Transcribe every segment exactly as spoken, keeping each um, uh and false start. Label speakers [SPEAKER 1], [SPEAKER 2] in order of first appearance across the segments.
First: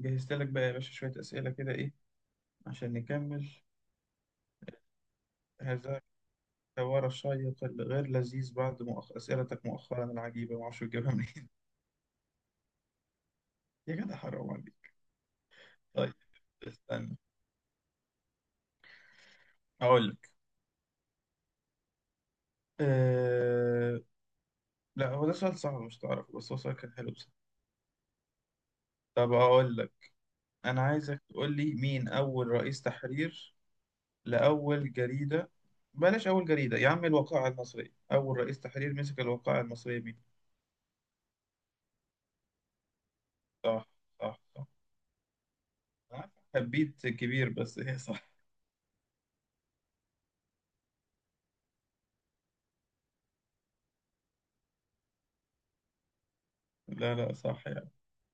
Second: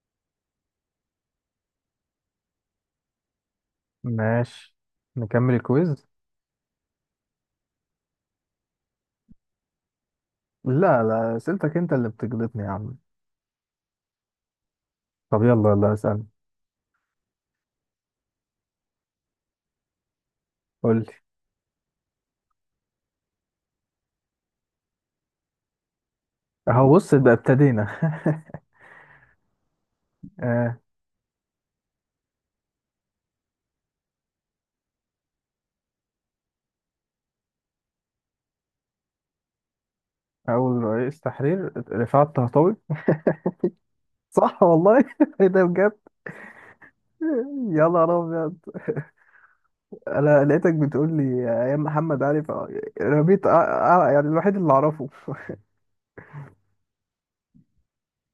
[SPEAKER 1] جهزت لك بقى يا باشا شوية أسئلة كده إيه عشان نكمل
[SPEAKER 2] ماشي. نكمل
[SPEAKER 1] هذا
[SPEAKER 2] الكويز.
[SPEAKER 1] الحوار الشيق الغير لذيذ بعد مؤخ... أسئلتك مؤخرا العجيبة معرفش
[SPEAKER 2] لا،
[SPEAKER 1] تجيبها
[SPEAKER 2] لا،
[SPEAKER 1] منين.
[SPEAKER 2] اسئلتك انت اللي بتجلطني يا عم.
[SPEAKER 1] يا جدع حرام عليك.
[SPEAKER 2] طب، يلا يلا
[SPEAKER 1] طيب
[SPEAKER 2] اسألني.
[SPEAKER 1] استنى أقول لك.
[SPEAKER 2] قول لي.
[SPEAKER 1] أه... لا هو ده سؤال صعب مش تعرف، بس هو سؤال كان
[SPEAKER 2] اهو
[SPEAKER 1] حلو
[SPEAKER 2] بص بقى
[SPEAKER 1] بصراحة.
[SPEAKER 2] ابتدينا.
[SPEAKER 1] طب أقول لك،
[SPEAKER 2] آه.
[SPEAKER 1] أنا عايزك تقول لي مين أول رئيس تحرير لأول جريدة. بلاش أول جريدة يا عم، الوقائع المصرية، أول رئيس تحرير مسك الوقائع المصرية مين؟
[SPEAKER 2] اول رئيس تحرير رفعت الطهطاوي.
[SPEAKER 1] صح، صح
[SPEAKER 2] صح
[SPEAKER 1] صح.
[SPEAKER 2] والله. ايه ده بجد؟
[SPEAKER 1] أنا عارف حبيت كبير بس
[SPEAKER 2] يا
[SPEAKER 1] هي
[SPEAKER 2] نهار
[SPEAKER 1] صح.
[SPEAKER 2] ابيض، انا لقيتك بتقول لي ايام محمد علي ف- رميت. آه، آه، يعني الوحيد اللي اعرفه.
[SPEAKER 1] لا لا صح يعني.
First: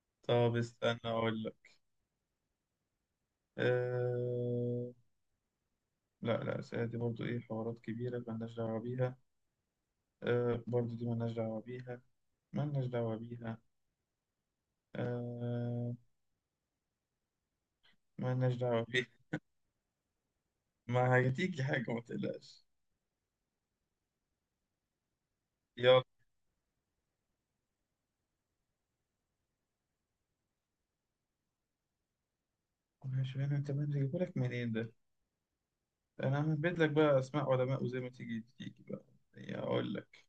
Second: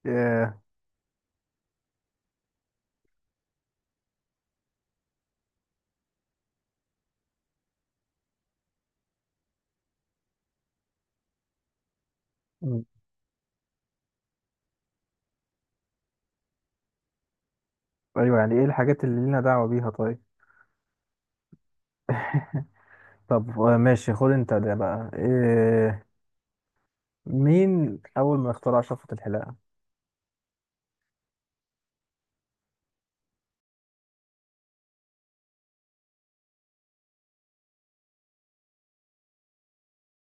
[SPEAKER 2] آه.
[SPEAKER 1] طب استنى أقول لك. أه... لا لا الأسئلة دي برضو إيه حوارات كبيرة مالناش دعوة بيها. أه... برضو دي مالناش دعوة بيها، مالناش دعوة بيها. أه...
[SPEAKER 2] ايوه، يعني
[SPEAKER 1] مالناش
[SPEAKER 2] ايه
[SPEAKER 1] دعوة
[SPEAKER 2] الحاجات
[SPEAKER 1] بيها،
[SPEAKER 2] اللي لنا دعوة بيها طيب؟
[SPEAKER 1] ما هتيجي حاجة ما تقلقش.
[SPEAKER 2] طب، آه، ماشي، خد انت ده بقى.
[SPEAKER 1] يلا،
[SPEAKER 2] إيه مين اول ما اخترع شفرة الحلاقة؟
[SPEAKER 1] مش أنا، تمام هجيبهولك منين ده؟ أنا هنبت لك بقى أسماء علماء وزي ما تيجي تيجي بقى. يعني أقول لك،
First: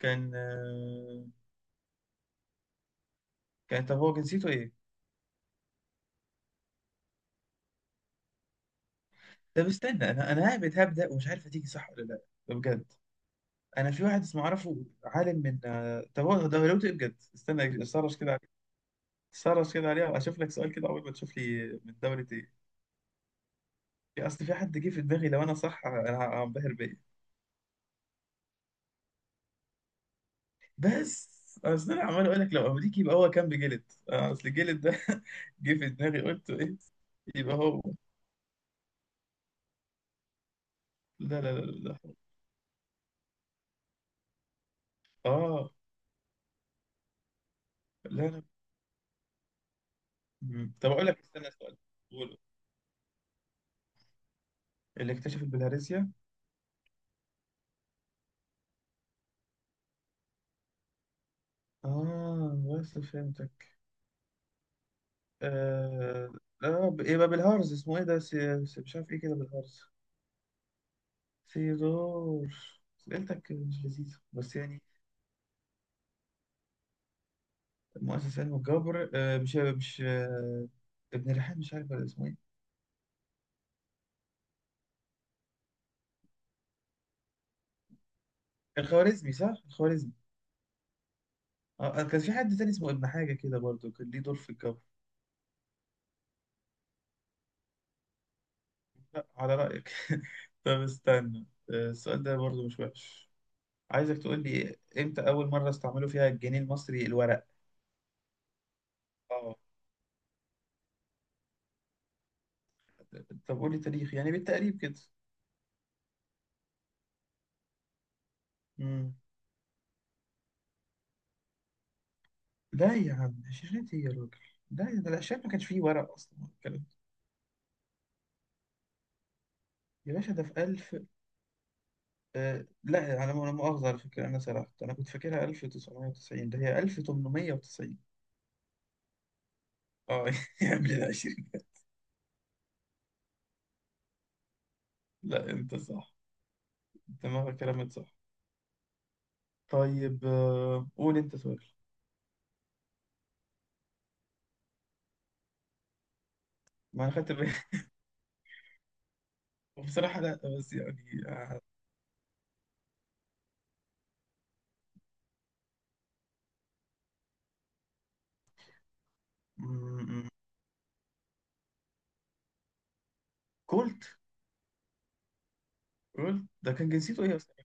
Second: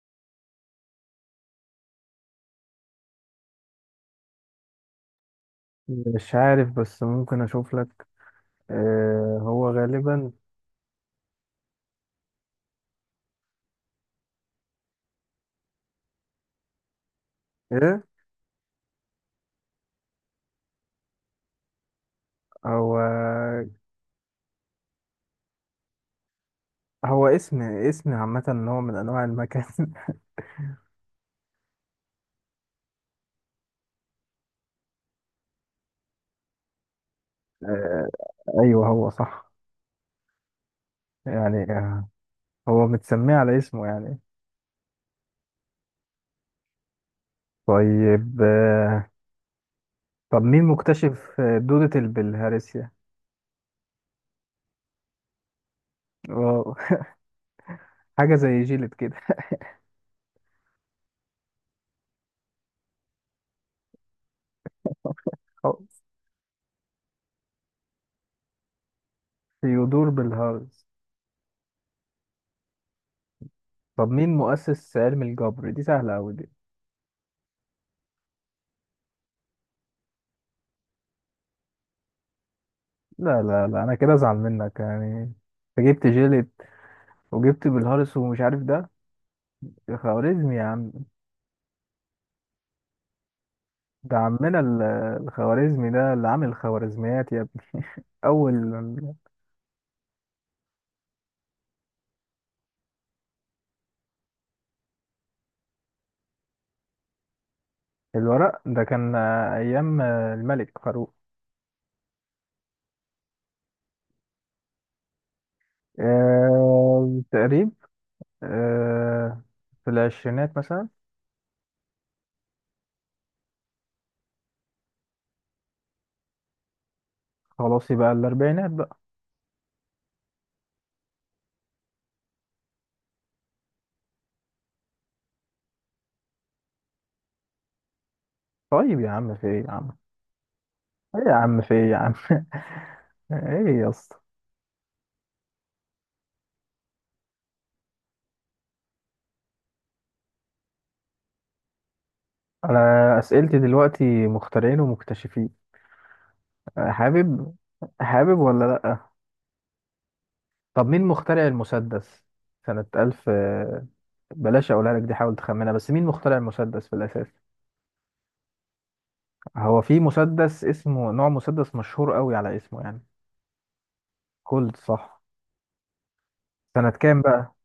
[SPEAKER 1] كان أه... كان، طب هو جنسيته إيه؟
[SPEAKER 2] مش عارف، بس ممكن اشوف لك. آه
[SPEAKER 1] طب
[SPEAKER 2] هو
[SPEAKER 1] استنى، أنا
[SPEAKER 2] غالبا.
[SPEAKER 1] أنا هبت هبدأ ومش عارف هتيجي صح ولا لأ. ده بجد. انا في واحد اسمه اعرفه عالم من آه، طب هو دولته ايه بجد؟ استنى
[SPEAKER 2] ايه؟
[SPEAKER 1] سرش كده عليه، سرش كده عليها واشوف لك سؤال كده، اول ما تشوف لي من دولة ايه.
[SPEAKER 2] هو
[SPEAKER 1] اصل في حد جه في دماغي لو انا صح انا ه- هنبهر بيا.
[SPEAKER 2] هو اسم اسم عامة، نوع من انواع المكان.
[SPEAKER 1] بس اصل انا عمال اقول لك لو امريكي يبقى هو كان بجلد. آه، اصل الجلد ده، جه في دماغي قلت ايه، يبقى هو.
[SPEAKER 2] آه ايوه، هو صح.
[SPEAKER 1] لا لا
[SPEAKER 2] يعني
[SPEAKER 1] لا
[SPEAKER 2] آه
[SPEAKER 1] لا.
[SPEAKER 2] هو متسميه على اسمه يعني.
[SPEAKER 1] اه لا
[SPEAKER 2] طيب.
[SPEAKER 1] لا.
[SPEAKER 2] آه طب مين
[SPEAKER 1] مم. طب اقول لك،
[SPEAKER 2] مكتشف
[SPEAKER 1] استنى
[SPEAKER 2] آه،
[SPEAKER 1] سؤال.
[SPEAKER 2] دودة
[SPEAKER 1] قوله،
[SPEAKER 2] البلهارسيا؟
[SPEAKER 1] اللي اكتشف البلهارسيا.
[SPEAKER 2] واو، حاجة زي جيلد كده.
[SPEAKER 1] اه بس فهمتك.
[SPEAKER 2] أو،
[SPEAKER 1] آه... آه... ب- يبقى بالهارز اسمه إيه ده، سي... سي- مش عارف إيه كده بالهارز.
[SPEAKER 2] ثيودور بلهارس.
[SPEAKER 1] سيزور. سألتك مش
[SPEAKER 2] طب،
[SPEAKER 1] لذيذة
[SPEAKER 2] مين
[SPEAKER 1] بس يعني.
[SPEAKER 2] مؤسس علم الجبر؟ دي سهلة أوي دي.
[SPEAKER 1] مؤسس علم الجبر آه... مش مش آه... ابن ريحان مش عارف ولا اسمه إيه.
[SPEAKER 2] لا، لا، لا، أنا كده أزعل منك يعني. أنت جبت جيلد وجبت بالهارس ومش عارف ده.
[SPEAKER 1] الخوارزمي صح؟
[SPEAKER 2] يا
[SPEAKER 1] الخوارزمي.
[SPEAKER 2] خوارزمي يا عم.
[SPEAKER 1] آه... آه، كان في حد تاني اسمه ابن حاجة كده برضه كان
[SPEAKER 2] ده
[SPEAKER 1] ليه دور في
[SPEAKER 2] عمنا
[SPEAKER 1] الجبر.
[SPEAKER 2] ال- الخوارزمي ده اللي عامل الخوارزميات يا ابني. أول
[SPEAKER 1] لا على رأيك. طب استنى، آه، السؤال ده برضو مش وحش. عايزك تقول لي امتى أول مرة استعملوا فيها الجنيه المصري الورق.
[SPEAKER 2] الورق ده كان
[SPEAKER 1] اه،
[SPEAKER 2] أيام الملك فاروق.
[SPEAKER 1] طب قول لي تاريخ يعني بالتقريب كده.
[SPEAKER 2] آه، تقريب.
[SPEAKER 1] مم.
[SPEAKER 2] آه، في العشرينات مثلا.
[SPEAKER 1] لا يا عم، شاشات ايه يا راجل؟ لا ده الشاشات ما كانش فيه ورق اصلا ولا الكلام ده.
[SPEAKER 2] خلاص، يبقى الأربعينات بقى.
[SPEAKER 1] يا باشا ده في ألف. آه لا انا، انا مؤاخذه على فكره، انا سرحت، انا كنت فاكرها ألف تسعمية وتسعين، ده هي ألف تمنمية وتسعين.
[SPEAKER 2] طيب يا عم، في إيه يا عم؟
[SPEAKER 1] اه يا قبل ال
[SPEAKER 2] إيه يا
[SPEAKER 1] عشرين.
[SPEAKER 2] عم، في إيه يا عم؟ إيه يا اسطى؟
[SPEAKER 1] لا انت صح، دماغك كلامك صح. طيب آه، قول انت سؤال.
[SPEAKER 2] أنا أسئلتي دلوقتي مخترعين ومكتشفين.
[SPEAKER 1] ما انا خدت بالي.
[SPEAKER 2] حابب. حابب ولا لأ؟
[SPEAKER 1] بصراحه لا بس
[SPEAKER 2] طب مين
[SPEAKER 1] يعني
[SPEAKER 2] مخترع
[SPEAKER 1] آه،
[SPEAKER 2] المسدس سنة ألف؟ بلاش أقولها لك دي، حاول تخمنها. بس مين مخترع المسدس في الأساس؟ هو في
[SPEAKER 1] م- م-
[SPEAKER 2] مسدس اسمه، نوع مسدس مشهور قوي على اسمه يعني.
[SPEAKER 1] كولت.
[SPEAKER 2] كولد، صح.
[SPEAKER 1] كولت ده
[SPEAKER 2] سنة
[SPEAKER 1] كان
[SPEAKER 2] كام
[SPEAKER 1] جنسيته ايه
[SPEAKER 2] بقى؟
[SPEAKER 1] اصلا؟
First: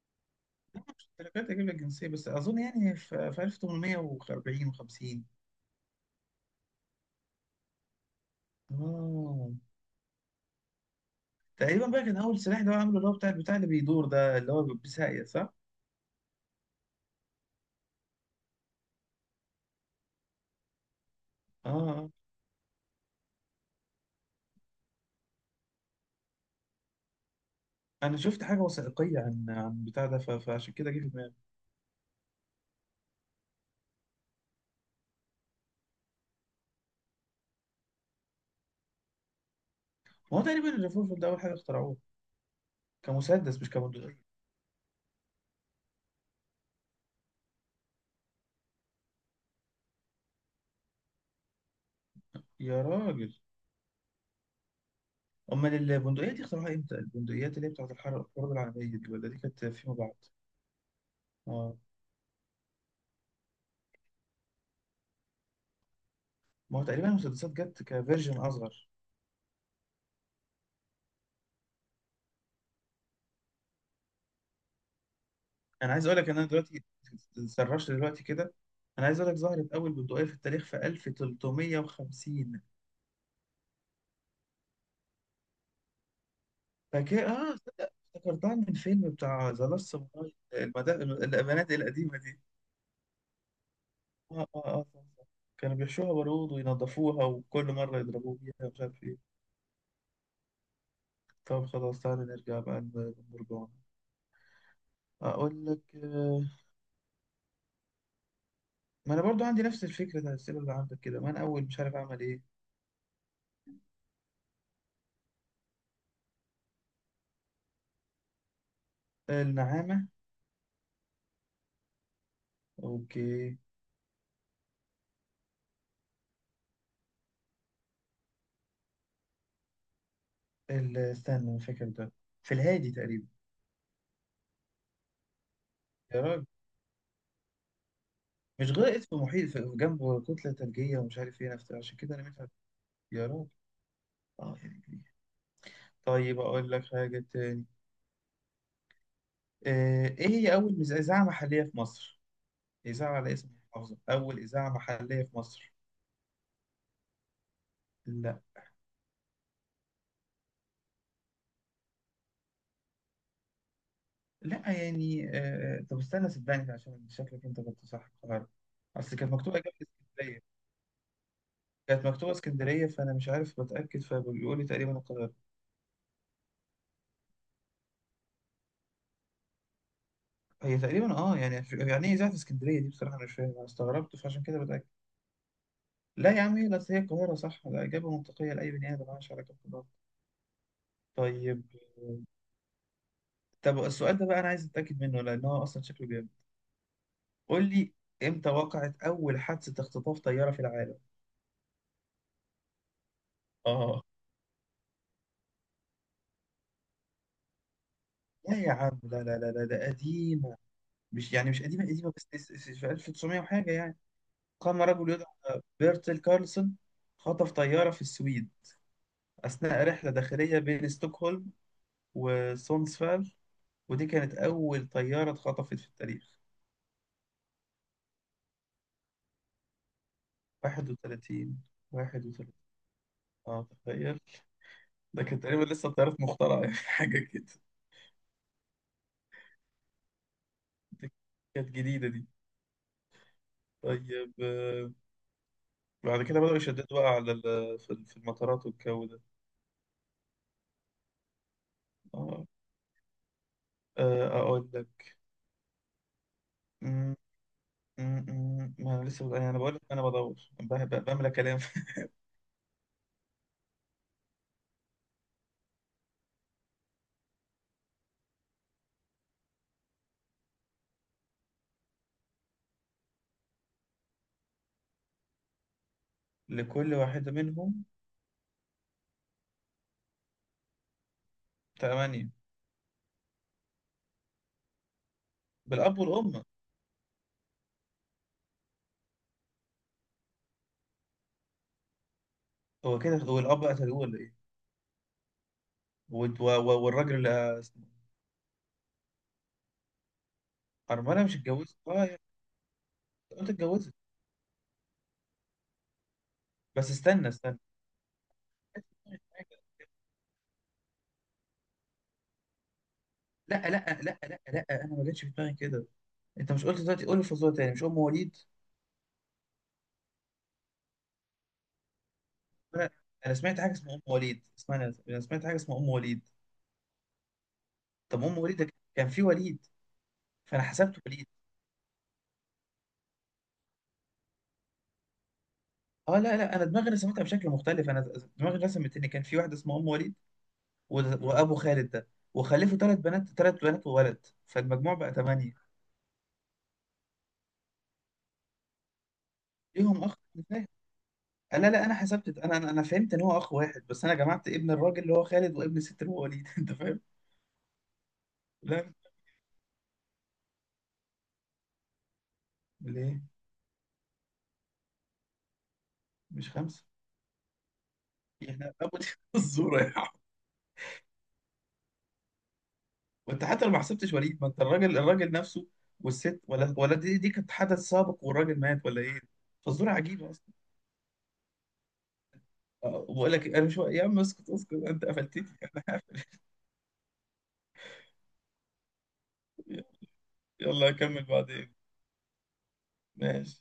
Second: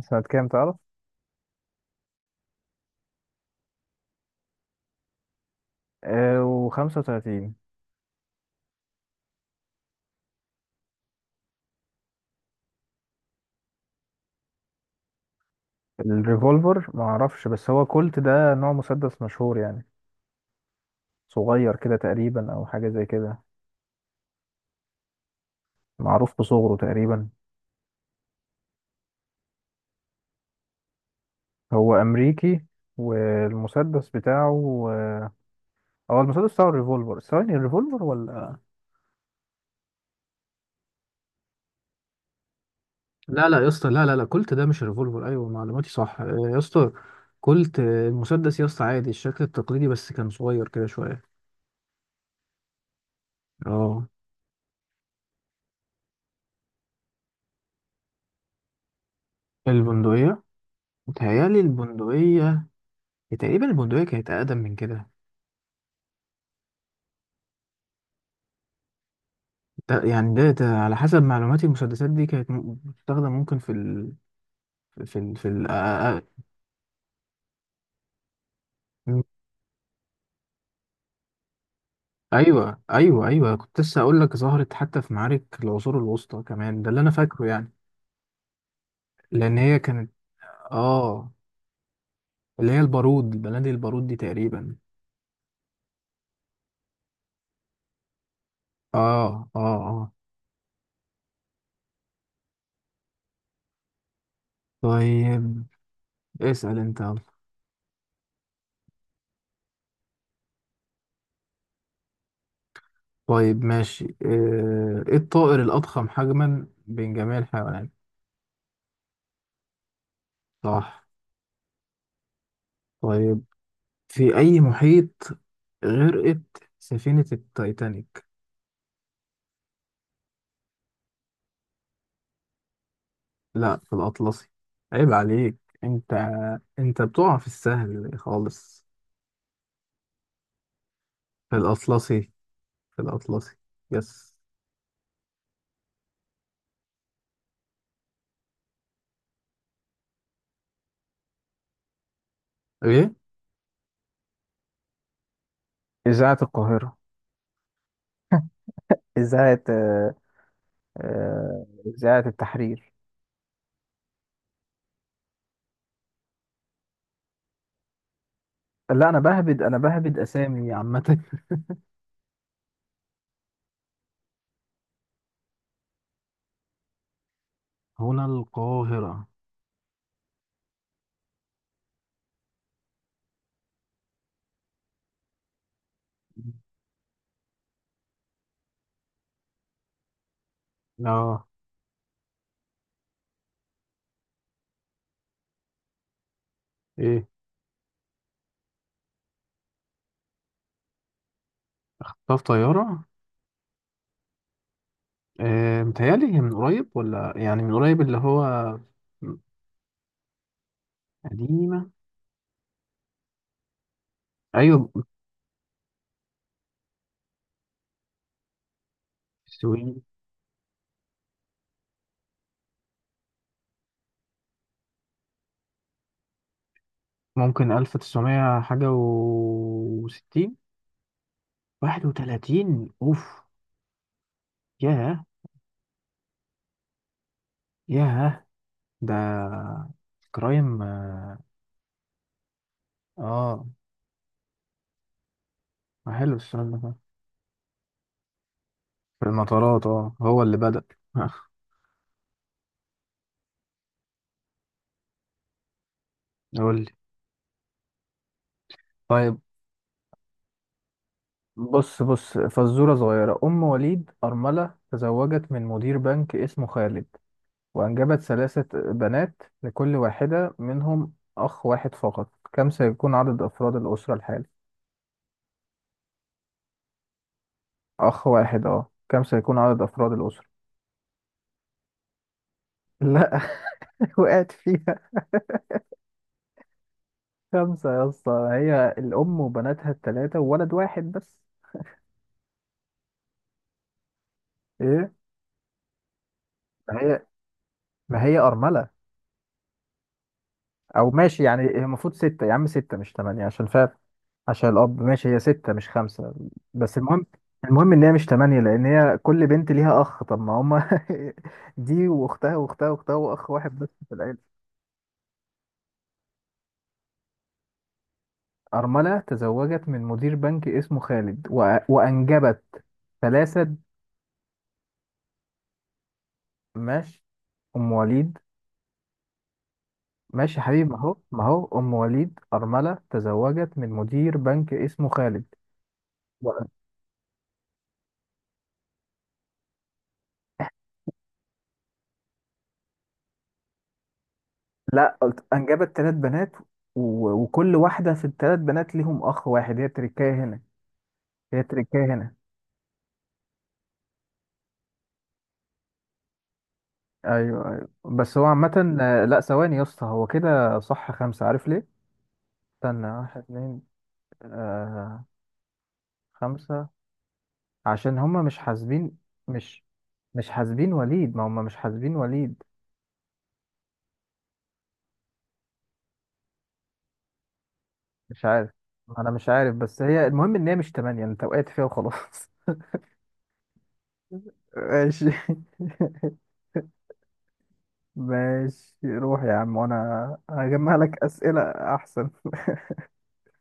[SPEAKER 2] سنة كام تعرف؟
[SPEAKER 1] لا، مش التلاتات اجيب لك جنسيه، بس اظن يعني في في ألف تمنمية واربعين وخمسين.
[SPEAKER 2] آه، وخمسة وتلاتين.
[SPEAKER 1] اه، تقريبا بقى كان اول سلاح اللي هو عامله اللي هو بتاع البتاع اللي بيدور ده اللي هو بساقية صح؟
[SPEAKER 2] الريفولفر معرفش، بس هو كولت ده نوع مسدس مشهور يعني.
[SPEAKER 1] اه
[SPEAKER 2] صغير كده
[SPEAKER 1] آه.
[SPEAKER 2] تقريبا، أو حاجة زي كده. معروف بصغره تقريبا.
[SPEAKER 1] انا شفت حاجه وثائقيه عن عن بتاع ده ف- فعشان كده جه في دماغي.
[SPEAKER 2] هو أمريكي، والمسدس بتاعه آه، هو المسدس بتاعه الريفولفر. ثواني، الريفولفر ولا؟
[SPEAKER 1] ما هو تقريبا الريفولفر ده اول حاجه اخترعوه
[SPEAKER 2] لا، لا
[SPEAKER 1] كمسدس
[SPEAKER 2] يا
[SPEAKER 1] مش
[SPEAKER 2] اسطى، لا، لا،
[SPEAKER 1] كبندقيه.
[SPEAKER 2] لا، كولت ده مش ريفولفر. ايوه معلوماتي صح آه، يا اسطى. كولت آه، المسدس يا اسطى عادي، الشكل التقليدي بس كان صغير كده شويه.
[SPEAKER 1] يا راجل،
[SPEAKER 2] اه.
[SPEAKER 1] امال البندقيه دي اخترعوها امتى؟ البندقيات اللي هي بتاعت الحرب الحرب العالميه دي، ولا دي كانت فيما بعد؟
[SPEAKER 2] البندقيه، متهيألي
[SPEAKER 1] اه،
[SPEAKER 2] البندقيه، تقريبا البندقيه كانت اقدم من كده.
[SPEAKER 1] ما هو تقريبا المسدسات جت كفيرجن اصغر.
[SPEAKER 2] ده يعني ده, ده على حسب معلوماتي المسدسات دي كانت م- بتستخدم، ممكن في ال في ال في ال آه،
[SPEAKER 1] انا عايز اقول
[SPEAKER 2] آه،
[SPEAKER 1] لك ان انا دلوقتي سرشت دلوقتي كده. انا عايز اقول لك ظهرت اول بندقيه في التاريخ في ألف تلتمية وخمسين.
[SPEAKER 2] ايوه، ايوه، ايوه، كنت لسه اقول لك، ظهرت حتى في معارك العصور الوسطى كمان، ده اللي انا
[SPEAKER 1] فاكر
[SPEAKER 2] فاكره
[SPEAKER 1] اه،
[SPEAKER 2] يعني.
[SPEAKER 1] تصدق افتكرتها من فيلم بتاع
[SPEAKER 2] لان
[SPEAKER 1] ذا
[SPEAKER 2] هي
[SPEAKER 1] لاست
[SPEAKER 2] كانت
[SPEAKER 1] ساموراي؟
[SPEAKER 2] اه
[SPEAKER 1] البنات القديمة دي.
[SPEAKER 2] اللي هي البارود بلدي، البارود دي
[SPEAKER 1] اه اه
[SPEAKER 2] تقريبا.
[SPEAKER 1] اه صح صح. كانوا بيحشوها برود وينضفوها وكل مرة يضربوه بيها مش
[SPEAKER 2] اه،
[SPEAKER 1] عارف ايه.
[SPEAKER 2] اه، اه.
[SPEAKER 1] طب خلاص تعالى نرجع بقى للمرجان.
[SPEAKER 2] طيب،
[SPEAKER 1] اقول لك آه،
[SPEAKER 2] اسأل انت يلا.
[SPEAKER 1] ما انا برضو عندي نفس الفكرة بتاع الأسئلة اللي عندك كده، ما انا اول مش عارف اعمل ايه.
[SPEAKER 2] طيب، ماشي. آه، ايه الطائر الأضخم حجما بين جميع الحيوانات؟
[SPEAKER 1] النعامة.
[SPEAKER 2] صح. طيب،
[SPEAKER 1] اوكي.
[SPEAKER 2] في أي محيط غرقت سفينة التايتانيك؟
[SPEAKER 1] ال- استنى مش فاكر ده. في الهادي تقريبا.
[SPEAKER 2] لا، في الأطلسي، عيب عليك انت
[SPEAKER 1] يا راجل،
[SPEAKER 2] انت بتقع في السهل
[SPEAKER 1] مش
[SPEAKER 2] خالص.
[SPEAKER 1] غائط في محيط في جنبه كتلة ثلجية ومش عارف ايه
[SPEAKER 2] في
[SPEAKER 1] نفس عشان كده انا
[SPEAKER 2] الأطلسي.
[SPEAKER 1] مش عارف-
[SPEAKER 2] في
[SPEAKER 1] يا راجل.
[SPEAKER 2] الأطلسي. يس.
[SPEAKER 1] اه يعني، طيب أقول لك حاجة تاني. آه، إيه هي أول مز- إذاعة محلية في مصر؟
[SPEAKER 2] ايه؟
[SPEAKER 1] إذاعة على اسم محافظة، أول إذاعة محلية في مصر.
[SPEAKER 2] إذاعة القاهرة.
[SPEAKER 1] لا.
[SPEAKER 2] إذاعة آه، آه، إذاعة التحرير.
[SPEAKER 1] لا يعني آه، طب استنى صدقني، عشان شكلك أنت كنت صح القاهرة.
[SPEAKER 2] لا،
[SPEAKER 1] أصل
[SPEAKER 2] أنا
[SPEAKER 1] كانت مكتوبة
[SPEAKER 2] بهبد
[SPEAKER 1] إجابة
[SPEAKER 2] أنا بهبد
[SPEAKER 1] اسكندرية،
[SPEAKER 2] أسامي عامة.
[SPEAKER 1] كانت مكتوبة اسكندرية، فأنا مش عارف بتأكد فبيقول لي تقريبا القاهرة.
[SPEAKER 2] هنا القاهرة.
[SPEAKER 1] هي تقريبا أه يعني، يعني إيه إذاعة اسكندرية دي بصراحة، أنا مش فاهم أنا استغربت فعشان كده بتأكد. لا يا عم هي بس هي القاهرة صح، ده إجابة منطقية لأي بني آدم مالهاش علاقة بالقاهرة.
[SPEAKER 2] اه.
[SPEAKER 1] طيب، طب السؤال ده بقى أنا عايز أتأكد منه لأن هو أصلا شكله جامد.
[SPEAKER 2] ايه؟
[SPEAKER 1] قول لي، إمتى وقعت أول حادثة اختطاف طيارة في العالم؟
[SPEAKER 2] طب، طيارة؟
[SPEAKER 1] آه،
[SPEAKER 2] آه متهيألي هي من قريب، ولا يعني من قريب اللي هو.
[SPEAKER 1] لا يا عم لا لا لا لا، ده قديمة. مش يعني مش قديمة
[SPEAKER 2] قديمة،
[SPEAKER 1] قديمة، بس تس- تس- في ألف تسعمية وحاجة يعني. قام
[SPEAKER 2] أيوة.
[SPEAKER 1] رجل يدعى بيرتل كارلسون خطف طيارة في السويد أثناء
[SPEAKER 2] السويد.
[SPEAKER 1] رحلة داخلية بين ستوكهولم وسونسفال، ودي كانت أول طيارة اتخطفت في التاريخ.
[SPEAKER 2] ممكن ألف تسعمية حاجة وستين.
[SPEAKER 1] احدى وثلاثين.
[SPEAKER 2] واحد
[SPEAKER 1] احدى وثلاثين،
[SPEAKER 2] وتلاتين أوف.
[SPEAKER 1] اه تخيل. ده
[SPEAKER 2] ياه.
[SPEAKER 1] كانت تقريبا لسه الطيارات مخترعة، يعني حاجة كده.
[SPEAKER 2] ياه، ده كرايم آه.
[SPEAKER 1] كانت جديدة دي.
[SPEAKER 2] آه.
[SPEAKER 1] طيب آه، بعد
[SPEAKER 2] حلو
[SPEAKER 1] كده بدأوا
[SPEAKER 2] السؤال ده.
[SPEAKER 1] يشددوا بقى على ال- في ال- في المطارات والجو ده.
[SPEAKER 2] في المطارات، اه هو اللي بدأ.
[SPEAKER 1] اه آه، أقول لك.
[SPEAKER 2] قول لي.
[SPEAKER 1] م- م- م- ما أنا لسه
[SPEAKER 2] طيب،
[SPEAKER 1] يعني، أنا بقول لك أنا بدور ب- ب- بملى كلام.
[SPEAKER 2] بص بص، فزورة صغيرة. أم وليد أرملة تزوجت من مدير بنك اسمه خالد، وأنجبت ثلاثة بنات، لكل واحدة منهم أخ واحد فقط. كم سيكون عدد أفراد الأسرة الحالي؟
[SPEAKER 1] لكل واحدة منهم
[SPEAKER 2] أخ واحد. أه كم سيكون عدد أفراد الأسرة؟
[SPEAKER 1] ثمانية،
[SPEAKER 2] لا. وقعت فيها.
[SPEAKER 1] بالأب والأم.
[SPEAKER 2] خمسة يا اسطى، هي الأم وبناتها التلاتة وولد واحد بس.
[SPEAKER 1] هو كده، هو الأب قتلوه ولا إيه؟
[SPEAKER 2] إيه؟
[SPEAKER 1] والد- و- و-
[SPEAKER 2] ما
[SPEAKER 1] والراجل
[SPEAKER 2] هي،
[SPEAKER 1] اللي اسمه.
[SPEAKER 2] ما هي أرملة. او،
[SPEAKER 1] أرملة مش
[SPEAKER 2] ماشي يعني، هي
[SPEAKER 1] اتجوزت أه
[SPEAKER 2] المفروض
[SPEAKER 1] يعني؟
[SPEAKER 2] ستة يا عم، ستة مش تمانية،
[SPEAKER 1] قلت
[SPEAKER 2] عشان
[SPEAKER 1] اتجوزت.
[SPEAKER 2] فعلا عشان الاب، ماشي، هي ستة مش خمسة.
[SPEAKER 1] بس
[SPEAKER 2] بس المهم
[SPEAKER 1] استنى استنى.
[SPEAKER 2] المهم ان هي مش تمانية، لان هي كل بنت ليها اخ، طب ما هما. دي واختها واختها واختها، واخ
[SPEAKER 1] لا
[SPEAKER 2] واحد بس
[SPEAKER 1] لا
[SPEAKER 2] في
[SPEAKER 1] لا لا
[SPEAKER 2] العيلة.
[SPEAKER 1] لا أنا ما جاتش في دماغي كده. أنت مش قلت دلوقتي قول الفزورة تاني مش أم وليد؟
[SPEAKER 2] أرملة تزوجت من مدير بنك اسمه خالد و... وأنجبت
[SPEAKER 1] انا أنا سمعت حاجه
[SPEAKER 2] ثلاثة.
[SPEAKER 1] اسمها ام وليد اسمها، انا سمعت حاجه اسمها ام وليد.
[SPEAKER 2] ماشي. أم
[SPEAKER 1] طب
[SPEAKER 2] وليد.
[SPEAKER 1] ام وليد ده كان في وليد،
[SPEAKER 2] ماشي يا
[SPEAKER 1] فانا
[SPEAKER 2] حبيبي، ما
[SPEAKER 1] حسبته
[SPEAKER 2] هو
[SPEAKER 1] وليد.
[SPEAKER 2] ما هو أم وليد أرملة تزوجت من مدير بنك اسمه خالد.
[SPEAKER 1] اه لا لا، انا دماغي رسمتها بشكل مختلف، انا دماغي رسمت ان كان في واحده اسمها ام وليد و- وابو خالد ده، وخلفوا ثلاث بنات، ثلاث بنات وولد، فالمجموع بقى
[SPEAKER 2] لا، قلت
[SPEAKER 1] ثمانيه.
[SPEAKER 2] انجبت ثلاث بنات، و... وكل واحده في الثلاث بنات ليهم اخ واحد. هي
[SPEAKER 1] ليهم اخ،
[SPEAKER 2] تركايه
[SPEAKER 1] أنا
[SPEAKER 2] هنا.
[SPEAKER 1] فاهم. آه،
[SPEAKER 2] هي
[SPEAKER 1] لا لا انا
[SPEAKER 2] تركايه هنا.
[SPEAKER 1] حسبت، انا انا أنا فهمت ان هو اخ واحد بس، انا جمعت ابن الراجل اللي هو خالد وابن الست اللي هو وليد. انت فاهم؟
[SPEAKER 2] ايوه، ايوه، بس هو
[SPEAKER 1] لا،
[SPEAKER 2] عامه آه، لا، ثواني يا اسطى، هو كده صح خمسه، عارف ليه. استنى،
[SPEAKER 1] ليه
[SPEAKER 2] واحد، اتنين. آه.
[SPEAKER 1] مش خمسه؟
[SPEAKER 2] خمسه، عشان هما مش
[SPEAKER 1] يعني ابو
[SPEAKER 2] حاسبين.
[SPEAKER 1] الزوره
[SPEAKER 2] مش
[SPEAKER 1] يعني.
[SPEAKER 2] مش حاسبين وليد، ما هما مش حاسبين وليد.
[SPEAKER 1] وانت حتى لو ما حسبتش وليد، ما انت الراجل، الراجل نفسه والست، ولا ولا دي، دي كانت حدث سابق
[SPEAKER 2] مش
[SPEAKER 1] والراجل
[SPEAKER 2] عارف،
[SPEAKER 1] مات ولا ايه؟
[SPEAKER 2] ما انا مش عارف،
[SPEAKER 1] فالظروف
[SPEAKER 2] بس هي
[SPEAKER 1] عجيبه اصلا.
[SPEAKER 2] المهم ان هي مش تمانية، انت وقعت فيها وخلاص.
[SPEAKER 1] آه، وبقول لك انا مش، يا عم اسكت اسكت انت
[SPEAKER 2] ماشي.
[SPEAKER 1] قفلتني، انا قافل.
[SPEAKER 2] ماشي، روح يا عم، وانا
[SPEAKER 1] يلا
[SPEAKER 2] هجمع لك
[SPEAKER 1] اكمل
[SPEAKER 2] اسئله.
[SPEAKER 1] بعدين.
[SPEAKER 2] احسن.
[SPEAKER 1] ماشي.